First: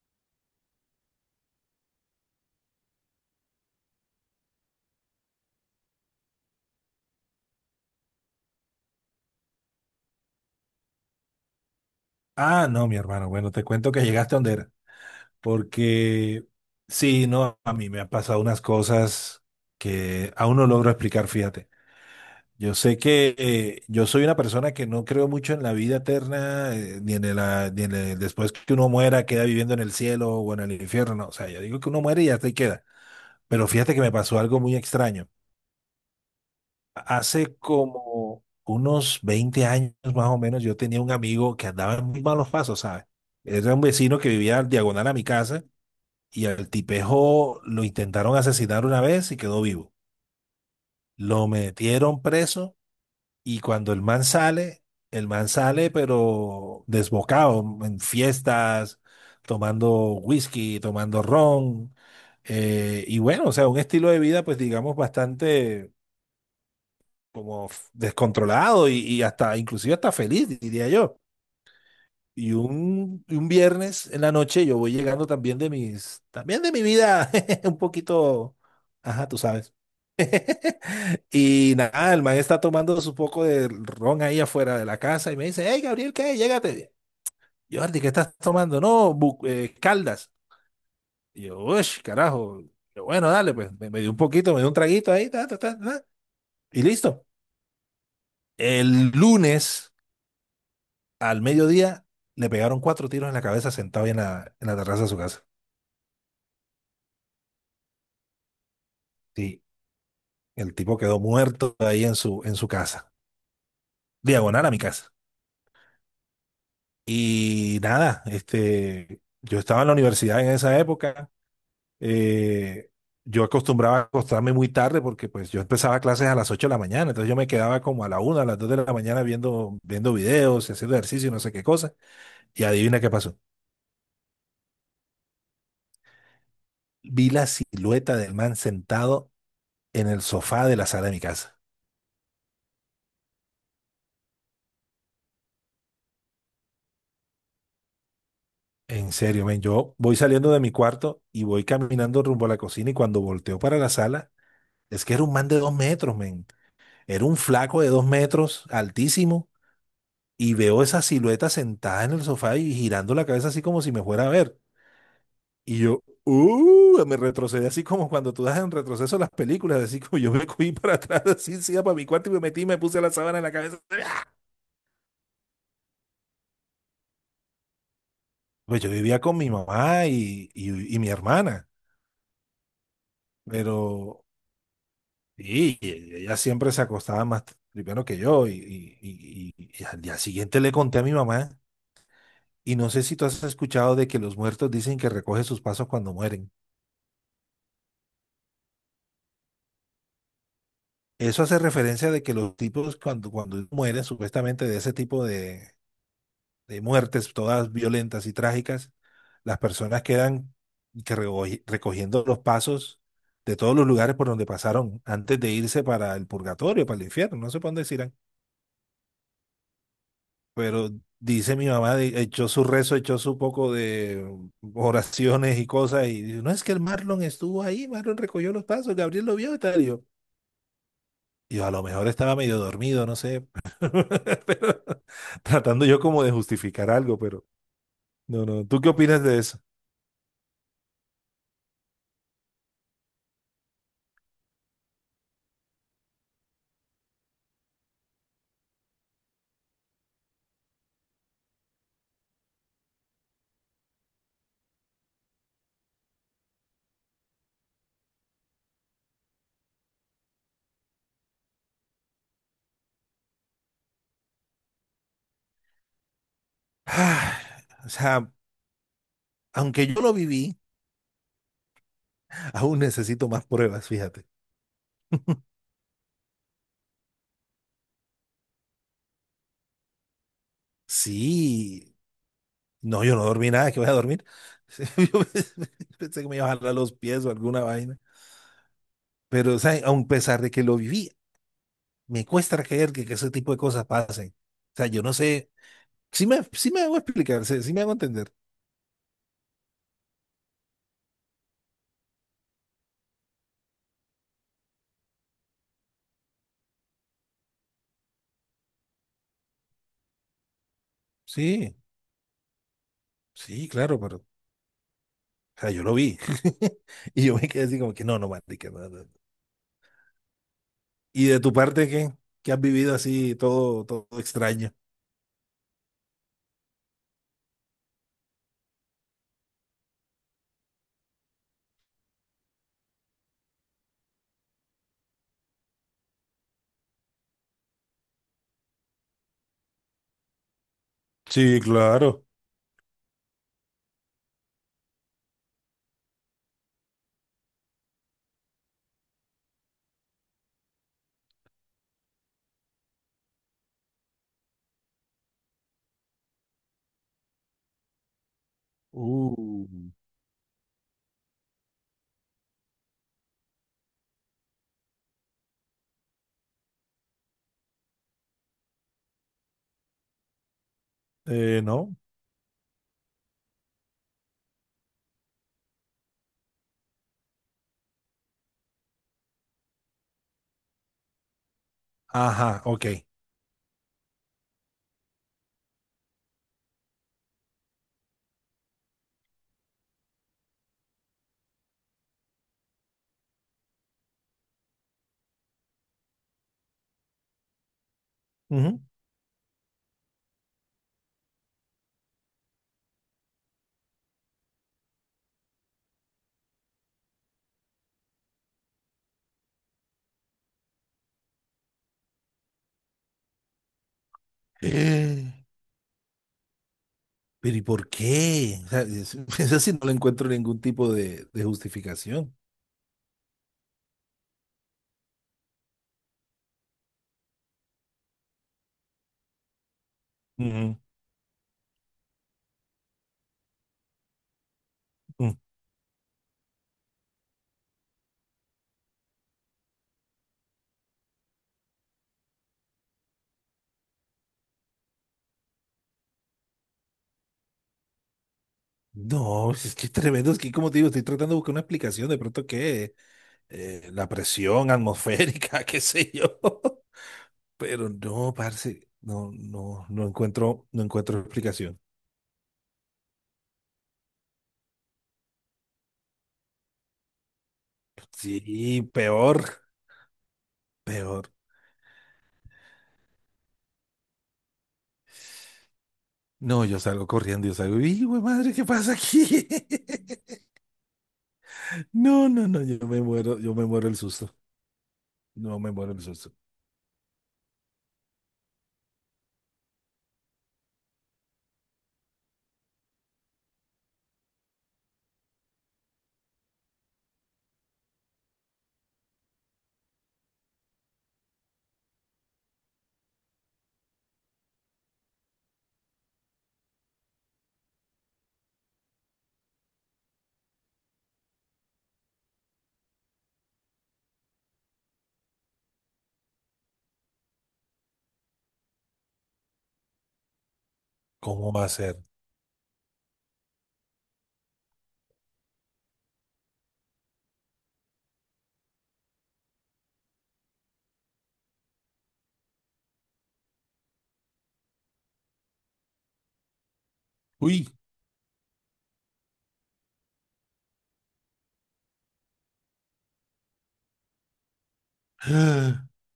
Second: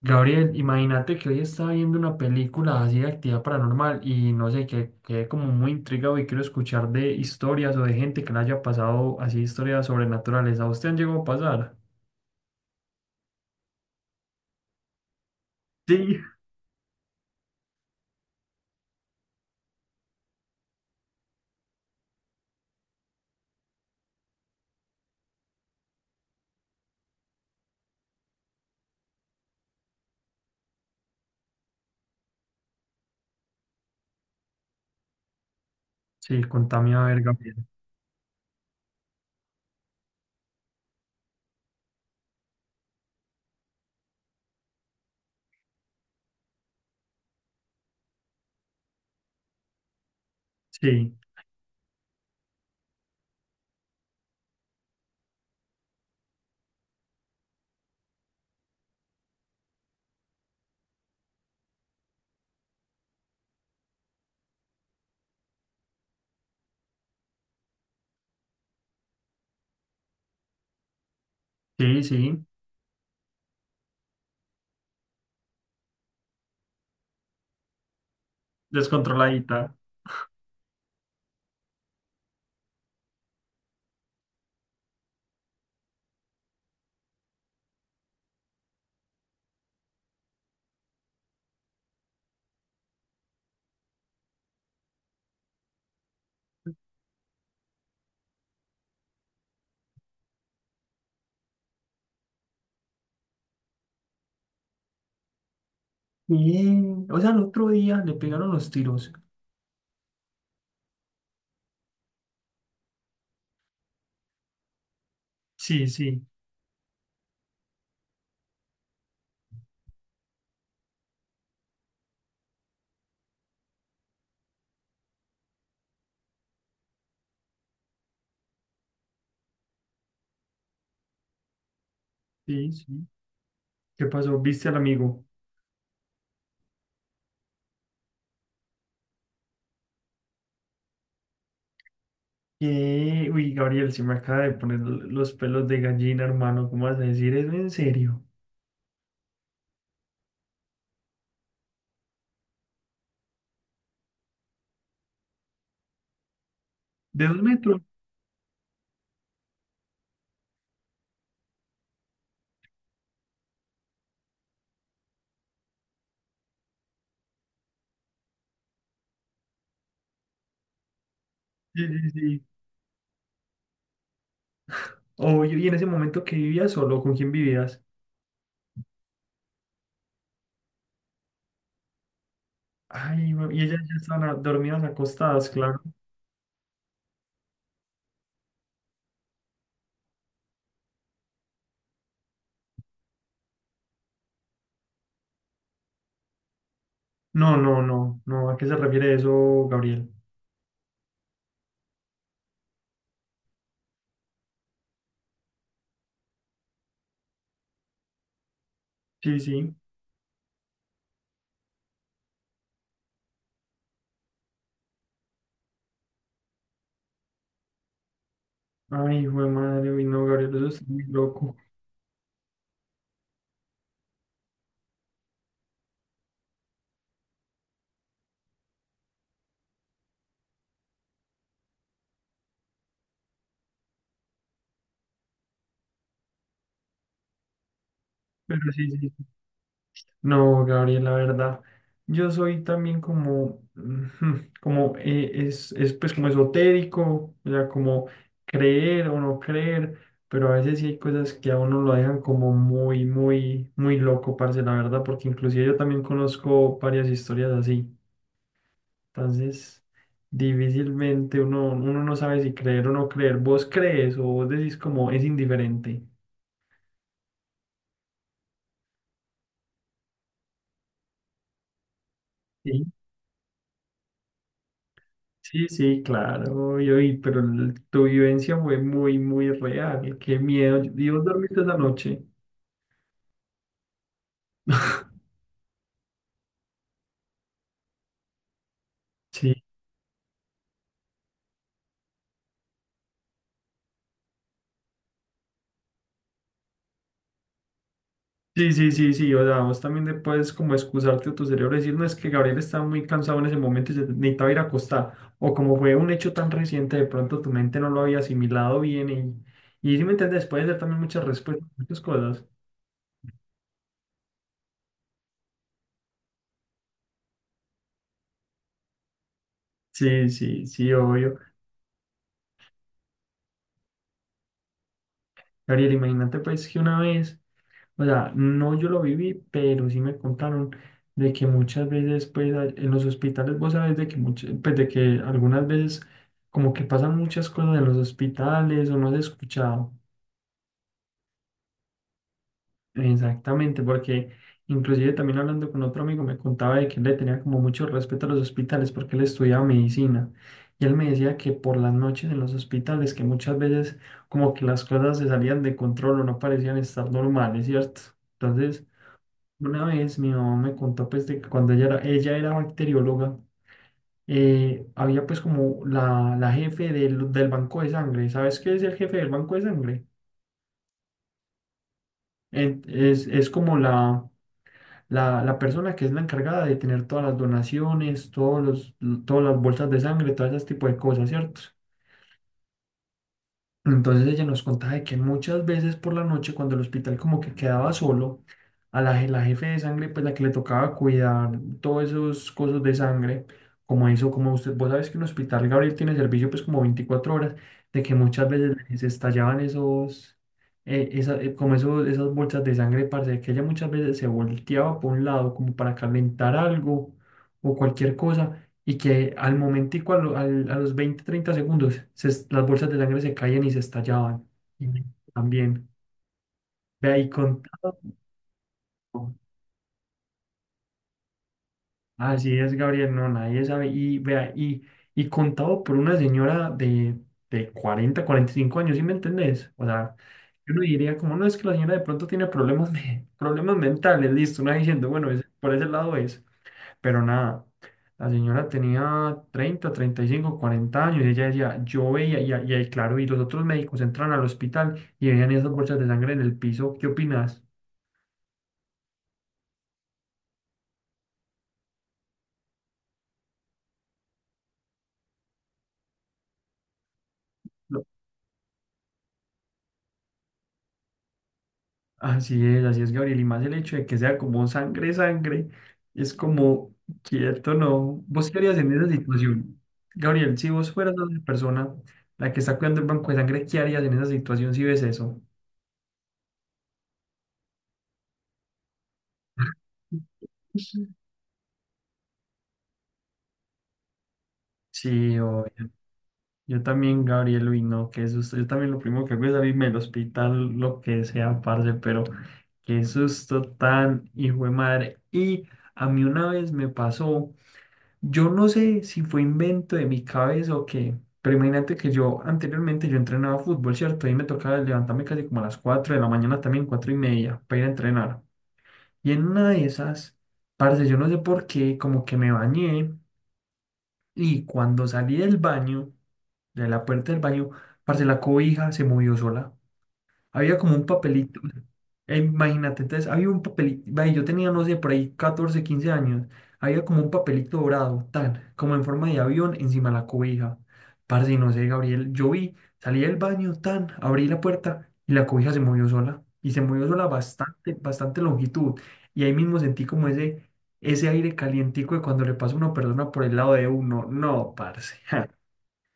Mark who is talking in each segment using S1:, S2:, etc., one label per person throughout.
S1: Gabriel, imagínate que hoy estaba viendo una película así de actividad paranormal y no sé, que quedé como muy intrigado y quiero escuchar de historias o de gente que le haya pasado así historias sobrenaturales. ¿A usted han llegado a pasar?
S2: Ah, no, mi hermano. Bueno, te cuento que llegaste a donde era.
S1: Sí.
S2: Porque sí, no, a mí me han pasado unas cosas que aún no logro explicar, fíjate. Yo sé que yo soy una persona que no creo mucho en la vida eterna, ni en el, ah, ni en el- después que uno muera, queda viviendo en el cielo o en el infierno. No, o sea, yo digo que uno muere y hasta ahí queda. Pero fíjate que me pasó algo muy extraño.
S1: Sí, contame a ver,
S2: Hace
S1: Gabriel.
S2: como unos 20 años más o menos, yo tenía un amigo que andaba en muy malos pasos, ¿sabes? Era un vecino que vivía al diagonal a mi casa y al tipejo lo intentaron asesinar una vez y quedó vivo.
S1: Sí,
S2: Lo metieron preso y cuando el man sale pero desbocado en fiestas, tomando whisky, tomando ron. Y bueno, o sea, un estilo de vida pues digamos bastante como descontrolado y hasta, inclusive hasta feliz, diría yo.
S1: sí, sí,
S2: Y un viernes en la noche yo voy llegando también de mi vida un poquito, ajá, tú
S1: descontroladita.
S2: sabes. Y nada, el man está tomando su poco de ron ahí afuera de la casa y me dice, hey, Gabriel, ¿qué? Llégate. Yo, Jordi, ¿qué estás tomando? No, Caldas. Y yo, uy, carajo. Yo, bueno, dale, pues me dio un poquito, me dio un traguito ahí, ta, ta, ta, ta, y listo. El lunes, al mediodía le pegaron cuatro tiros en la cabeza sentado ahí en la terraza de su casa.
S1: Sí. O sea, el otro día le pegaron los tiros.
S2: Sí, el tipo quedó muerto ahí en su casa, diagonal a mi casa.
S1: Sí, sí,
S2: Y nada, este, yo estaba en la universidad en esa época. eh, yo acostumbraba a acostarme muy tarde porque pues yo empezaba clases a las 8 de la mañana, entonces yo me quedaba como a la 1 a las 2 de la mañana viendo videos y haciendo ejercicio y no sé qué cosa. Y
S1: sí,
S2: adivina
S1: sí.
S2: qué pasó.
S1: ¿Qué pasó? ¿Viste al amigo?
S2: Vi la silueta del man sentado en el sofá de la sala de mi casa.
S1: Uy, Gabriel, se me acaba de poner los pelos de gallina, hermano. ¿Cómo vas a decir eso? ¿En serio?
S2: En serio, men, yo voy saliendo de mi cuarto y voy caminando rumbo a la cocina y cuando volteo para la sala, es que era un man de 2 metros, men. Era
S1: ¿De
S2: un
S1: dos
S2: flaco
S1: metros?
S2: de 2 metros, altísimo, y veo esa silueta sentada en el sofá y girando la cabeza así como si me fuera a ver. Y yo, me retrocedí así como cuando tú das en retroceso las películas, así como yo me cogí para atrás, así, sí,
S1: Sí,
S2: para mi
S1: sí,
S2: cuarto y me
S1: sí.
S2: metí y me puse la sábana en la cabeza.
S1: Obvio, y en ese momento que vivías solo, ¿con quién vivías?
S2: Pues yo vivía con mi mamá y mi hermana,
S1: Ay, y ellas ya
S2: pero...
S1: estaban dormidas acostadas,
S2: Sí,
S1: claro.
S2: y ella siempre se acostaba más primero que yo y al día siguiente le conté a mi mamá y no sé si tú has escuchado de que los muertos dicen que recoge sus pasos cuando mueren.
S1: No, no, no, no. ¿A qué se refiere eso, Gabriel?
S2: Eso hace referencia de que los tipos cuando mueren, supuestamente de ese tipo de muertes todas violentas y trágicas,
S1: Sí,
S2: las
S1: sí.
S2: personas quedan que recogiendo los pasos de todos los lugares por donde pasaron antes de irse para el purgatorio, para el infierno, no sé por dónde se irán.
S1: Ay, hijo de madre, uy, no, Gabriel, eso es
S2: Pero
S1: muy
S2: dice
S1: loco.
S2: mi mamá, echó su rezo, echó su poco de oraciones y cosas, y dice, no es que el Marlon estuvo ahí, Marlon recogió los pasos, Gabriel lo vio y tal. Y yo, a lo mejor estaba medio dormido, no sé, pero tratando yo como de justificar algo, pero no,
S1: Pero
S2: no, ¿tú
S1: sí,
S2: qué
S1: sí.
S2: opinas de eso?
S1: No, Gabriel, la verdad, yo soy también como, ujú, como es pues como esotérico, o sea, como creer o no creer, pero a veces sí hay cosas que a uno lo dejan como muy, muy, muy loco, parce, la verdad, porque inclusive yo también conozco varias historias así, entonces difícilmente uno no sabe si creer o no creer, vos crees o vos decís como es indiferente.
S2: Ah, o sea, aunque yo lo viví, aún necesito más pruebas, fíjate.
S1: Sí, sí, claro, y, oí, pero tu vivencia fue muy, muy real. Qué miedo. ¿Y vos dormiste esa
S2: Sí,
S1: noche?
S2: no, yo no dormí nada, que voy a dormir. Yo pensé que me iba a jalar los pies o alguna vaina. Pero,
S1: Sí,
S2: o sea, aun pesar de que lo viví, me cuesta creer que ese tipo de cosas pasen. O sea, yo no sé, sí me hago explicar, sí, sí me hago entender.
S1: sí, sí, sí, sí. O sea, vos también te puedes como excusarte a tu cerebro y decir, no, es que Gabriel estaba muy cansado en ese momento y se necesitaba ir a acostar. O como fue un hecho tan reciente, de pronto tu mente no lo había asimilado bien y si me entiendes, puede ser también muchas respuestas,
S2: Sí,
S1: muchas cosas.
S2: sí, claro, pero, o sea, yo lo vi. Y yo me quedé así como que no, no, marica, no, no".
S1: Sí, sí, sí,
S2: ¿Y
S1: obvio.
S2: de tu parte qué? ¿Qué has vivido así todo, todo extraño?
S1: Gabriel, imagínate pues que una vez. O sea, no yo lo viví, pero sí me contaron de que muchas veces, pues, en los hospitales, vos sabes de que muchas, pues, de que algunas veces como que pasan muchas cosas en los hospitales o no has escuchado.
S2: Sí, claro.
S1: Exactamente, porque inclusive también hablando con otro amigo me contaba de que él le tenía como mucho respeto a los hospitales porque él estudiaba medicina. Y él me decía que por las noches en los hospitales, que muchas veces como que las cosas se salían de control o no parecían estar normales, ¿cierto? Entonces.
S2: Uh,
S1: Una vez mi mamá me contó pues de que cuando ella era bacterióloga, había pues como la jefe del banco de sangre. ¿Sabes qué es el jefe del banco de sangre?
S2: no.
S1: Es como la persona que es la encargada de tener todas las donaciones, todos los, todas las bolsas de sangre, todo ese tipo de cosas, ¿cierto?
S2: Ajá, ok.
S1: Entonces ella nos contaba de que muchas veces por la noche, cuando el hospital como que quedaba solo, a la jefe de sangre, pues la que le tocaba cuidar todos esos cosas de sangre, como eso, como usted, vos sabes que un hospital, Gabriel, tiene servicio pues como 24 horas, de que muchas veces
S2: Ujú.
S1: se estallaban esos, como esos, esas bolsas de sangre, parce, que ella muchas veces se volteaba por un lado como para calentar algo o cualquier cosa y que al momentico, a los 20 30 segundos, las bolsas de sangre se caían y se estallaban. Y
S2: Eh,
S1: también, vea, y
S2: Pero ¿y por
S1: contado,
S2: qué? O sea, eso sí no le encuentro ningún tipo de justificación.
S1: así es, Gabriel, no, nadie sabe, y vea, y contado por una señora de 40 45 años, ¿sí me entendés? O sea, yo no diría como, no, es que la señora de pronto tiene problemas, de, problemas mentales, listo, una diciendo, bueno,
S2: Mm.
S1: por ese lado es. Pero nada, la señora tenía 30 35 40 años y ella decía, yo veía, y ahí, claro, y los otros médicos entran al hospital y veían esas bolsas de sangre en el piso. ¿Qué opinas?
S2: No, es que es tremendo, es que como te digo, estoy tratando de buscar una explicación, de pronto que la presión atmosférica, qué sé yo, pero
S1: No.
S2: no, parce, no, no, no encuentro explicación.
S1: Así es, Gabriel. Y más el hecho de que sea como sangre, sangre, es como, quieto, ¿no? ¿Vos qué harías
S2: Sí,
S1: en esa
S2: peor,
S1: situación? Gabriel, si vos fueras
S2: peor.
S1: la persona la que está cuidando el banco de sangre, ¿qué harías en esa situación si ves eso?
S2: No, yo salgo corriendo, yo salgo, y güey, madre, ¿qué pasa aquí? No, no, no, yo me muero el susto,
S1: Sí.
S2: no me muero el susto.
S1: Yo también, Gabriel, uy, no, qué susto. Yo también lo primero que hago es abrirme el hospital, lo que sea, parce, pero qué susto tan hijo de madre. Y a mí una vez me pasó, yo no sé si fue invento de mi cabeza o qué, pero imagínate que yo anteriormente yo entrenaba fútbol, ¿cierto? Y me tocaba levantarme casi como a las 4 de la mañana, también 4 y media, para ir a entrenar. Y en una de esas, parce, yo no sé por qué, como que me bañé y cuando salí del baño, de la puerta del baño, parce, la cobija se movió sola. Había como un
S2: ¿Cómo
S1: papelito.
S2: va a ser?
S1: Imagínate, entonces había un papelito. Ve, yo tenía, no sé, por ahí 14 15 años. Había como un papelito dorado, tal, como en forma de avión encima de la cobija. Parce, no sé, Gabriel. Yo vi, salí del baño, tan, abrí la puerta y la cobija se movió sola. Y se movió sola
S2: Uy.
S1: bastante, bastante longitud. Y ahí mismo sentí como ese aire calientico de cuando le pasa a una persona por el lado de uno. No, parce.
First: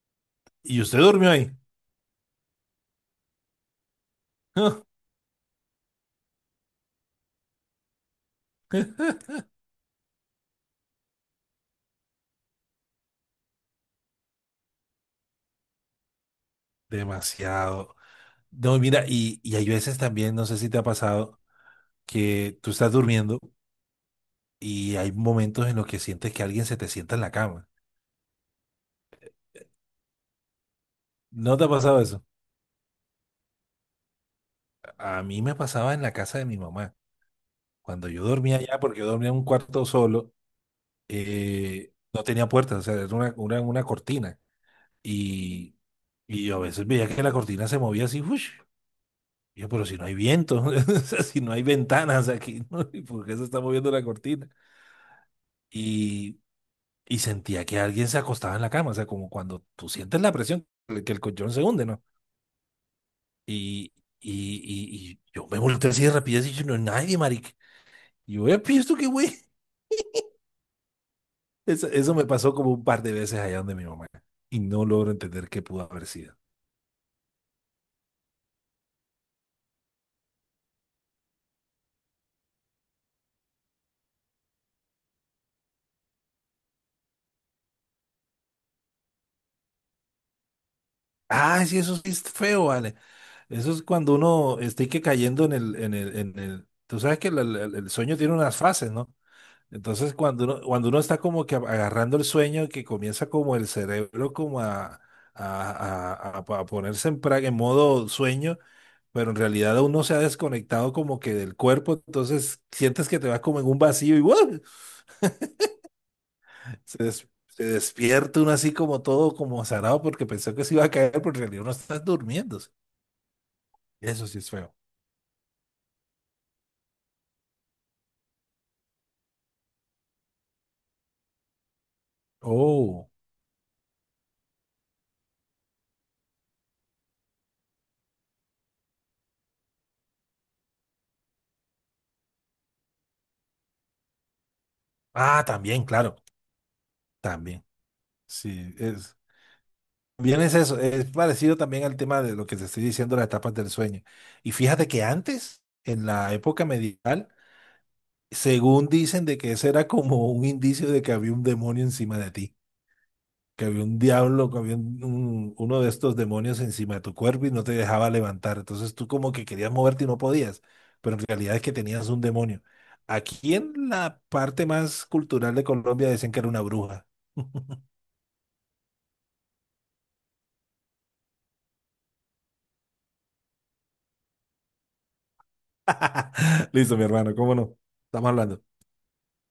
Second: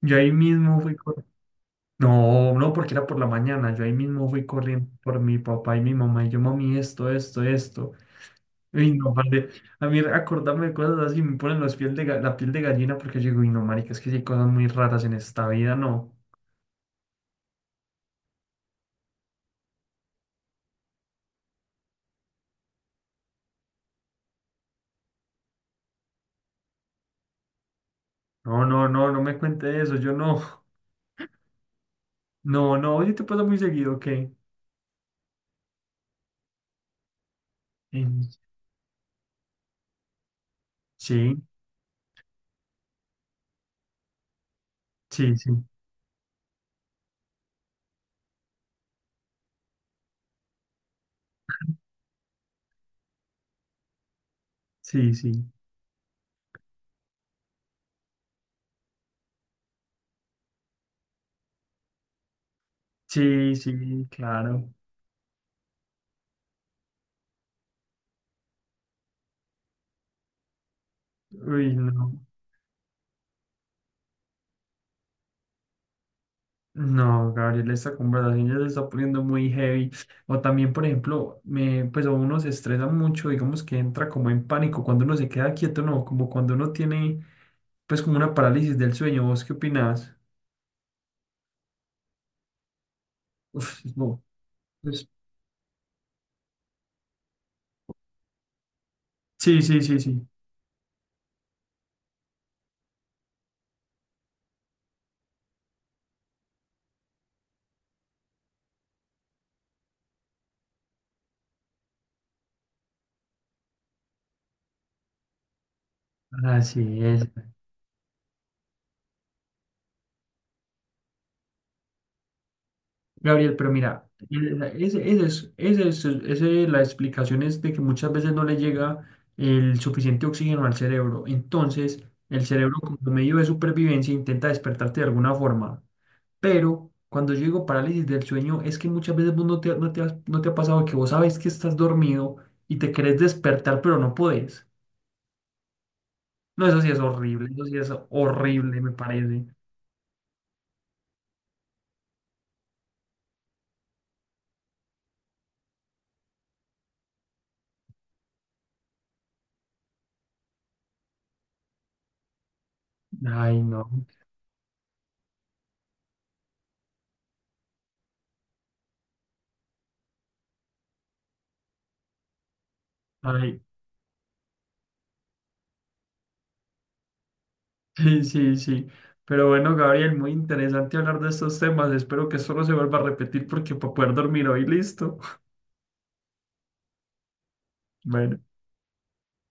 S1: Yo ahí mismo
S2: ¿Y
S1: fui.
S2: usted durmió ahí?
S1: No, no, porque era por la mañana. Yo ahí mismo fui corriendo por mi papá y mi mamá. Y yo, mami, esto, esto, esto. Y no, vale. A mí acordarme de cosas así me ponen los piel de, la piel de gallina porque yo digo, y no, marica, es que sí hay cosas muy raras en esta vida, no.
S2: Demasiado. No, mira, y hay veces también, no sé si te ha pasado, que tú estás durmiendo y hay momentos en los que sientes que alguien se te sienta en la cama.
S1: No, no, no, no me cuente eso. Yo no.
S2: ¿No te ha pasado eso?
S1: No, no, oye, te pasa muy seguido, ¿ok?
S2: A mí me pasaba en la casa de mi mamá. Cuando
S1: Em,
S2: yo dormía allá, porque yo dormía en un cuarto solo,
S1: sí,
S2: no tenía puertas, o sea, era una cortina.
S1: sí, sí,
S2: Y, y yo a veces veía que la cortina se movía así, ¡ush! Y yo, pero si no hay viento, o sea, si no hay ventanas aquí, ¿no? ¿Y ¿por qué se está moviendo la cortina?
S1: sí, sí,
S2: y y sentía que alguien se acostaba en la cama, o sea, como cuando tú sientes la presión, que el colchón se hunde, ¿no?
S1: sí,
S2: Y,
S1: sí,
S2: y,
S1: claro.
S2: y, y yo me volteé así de rapidez y yo, no hay nadie, marica. Y yo, "Epi, ¿esto qué güey?
S1: Uy,
S2: Eso
S1: no.
S2: me pasó como un par de veces allá donde mi mamá, y no logro entender qué pudo haber sido.
S1: No, Gabriel, esta conversación ya se está poniendo muy heavy. O también, por ejemplo, me, pues a uno se estresa mucho, digamos que entra como en pánico cuando uno se queda quieto, no, como cuando uno tiene, pues como una parálisis del sueño. ¿Vos qué opinás?
S2: Ah, sí, eso sí es feo, vale. Eso
S1: Uf,
S2: es cuando
S1: no,
S2: uno está y que
S1: pues,
S2: cayendo en el, tú sabes que el sueño tiene unas fases, ¿no?
S1: sí, sí, sí,
S2: Entonces,
S1: sí.
S2: cuando uno está como que agarrando el sueño, que comienza como el cerebro como a, a ponerse en modo sueño, pero en realidad uno se ha desconectado como que del cuerpo, entonces sientes que te vas como en un vacío y ¡guau! Se,
S1: Así es.
S2: des- se despierta uno así como todo como zarado porque pensó que se iba a caer, pero en realidad uno está durmiendo.
S1: Gabriel, pero mira,
S2: Eso sí es feo.
S1: ese es la explicación es de que muchas veces no le llega el suficiente oxígeno al cerebro. Entonces, el cerebro como
S2: Oh,
S1: medio de supervivencia intenta despertarte de alguna forma. Pero cuando yo digo parálisis del sueño, es que muchas veces vos no te ha pasado que vos sabes que estás dormido y te querés despertar, pero no podés.
S2: ah, también, claro,
S1: No, eso sí es horrible, eso
S2: también.
S1: sí es
S2: Sí,
S1: horrible, me
S2: es.
S1: parece.
S2: Bien, es eso, es parecido también al tema de lo que te estoy diciendo, las etapas del sueño. Y fíjate que antes, en la época medieval, según dicen de que ese era como un indicio de que había un demonio encima de ti,
S1: Ay,
S2: que había
S1: no.
S2: un diablo, que había uno de estos demonios encima de tu cuerpo y no te dejaba levantar. Entonces tú como que querías moverte y no podías, pero en realidad es que tenías un demonio. Aquí
S1: Ay,
S2: en la parte más cultural de Colombia decían que era una bruja.
S1: sí, sí, sí. Pero bueno, Gabriel, muy interesante hablar de estos temas. Espero que solo se vuelva a repetir porque para poder dormir hoy, listo.
S2: Listo, mi hermano, ¿cómo no? Estamos
S1: Bueno.
S2: hablando.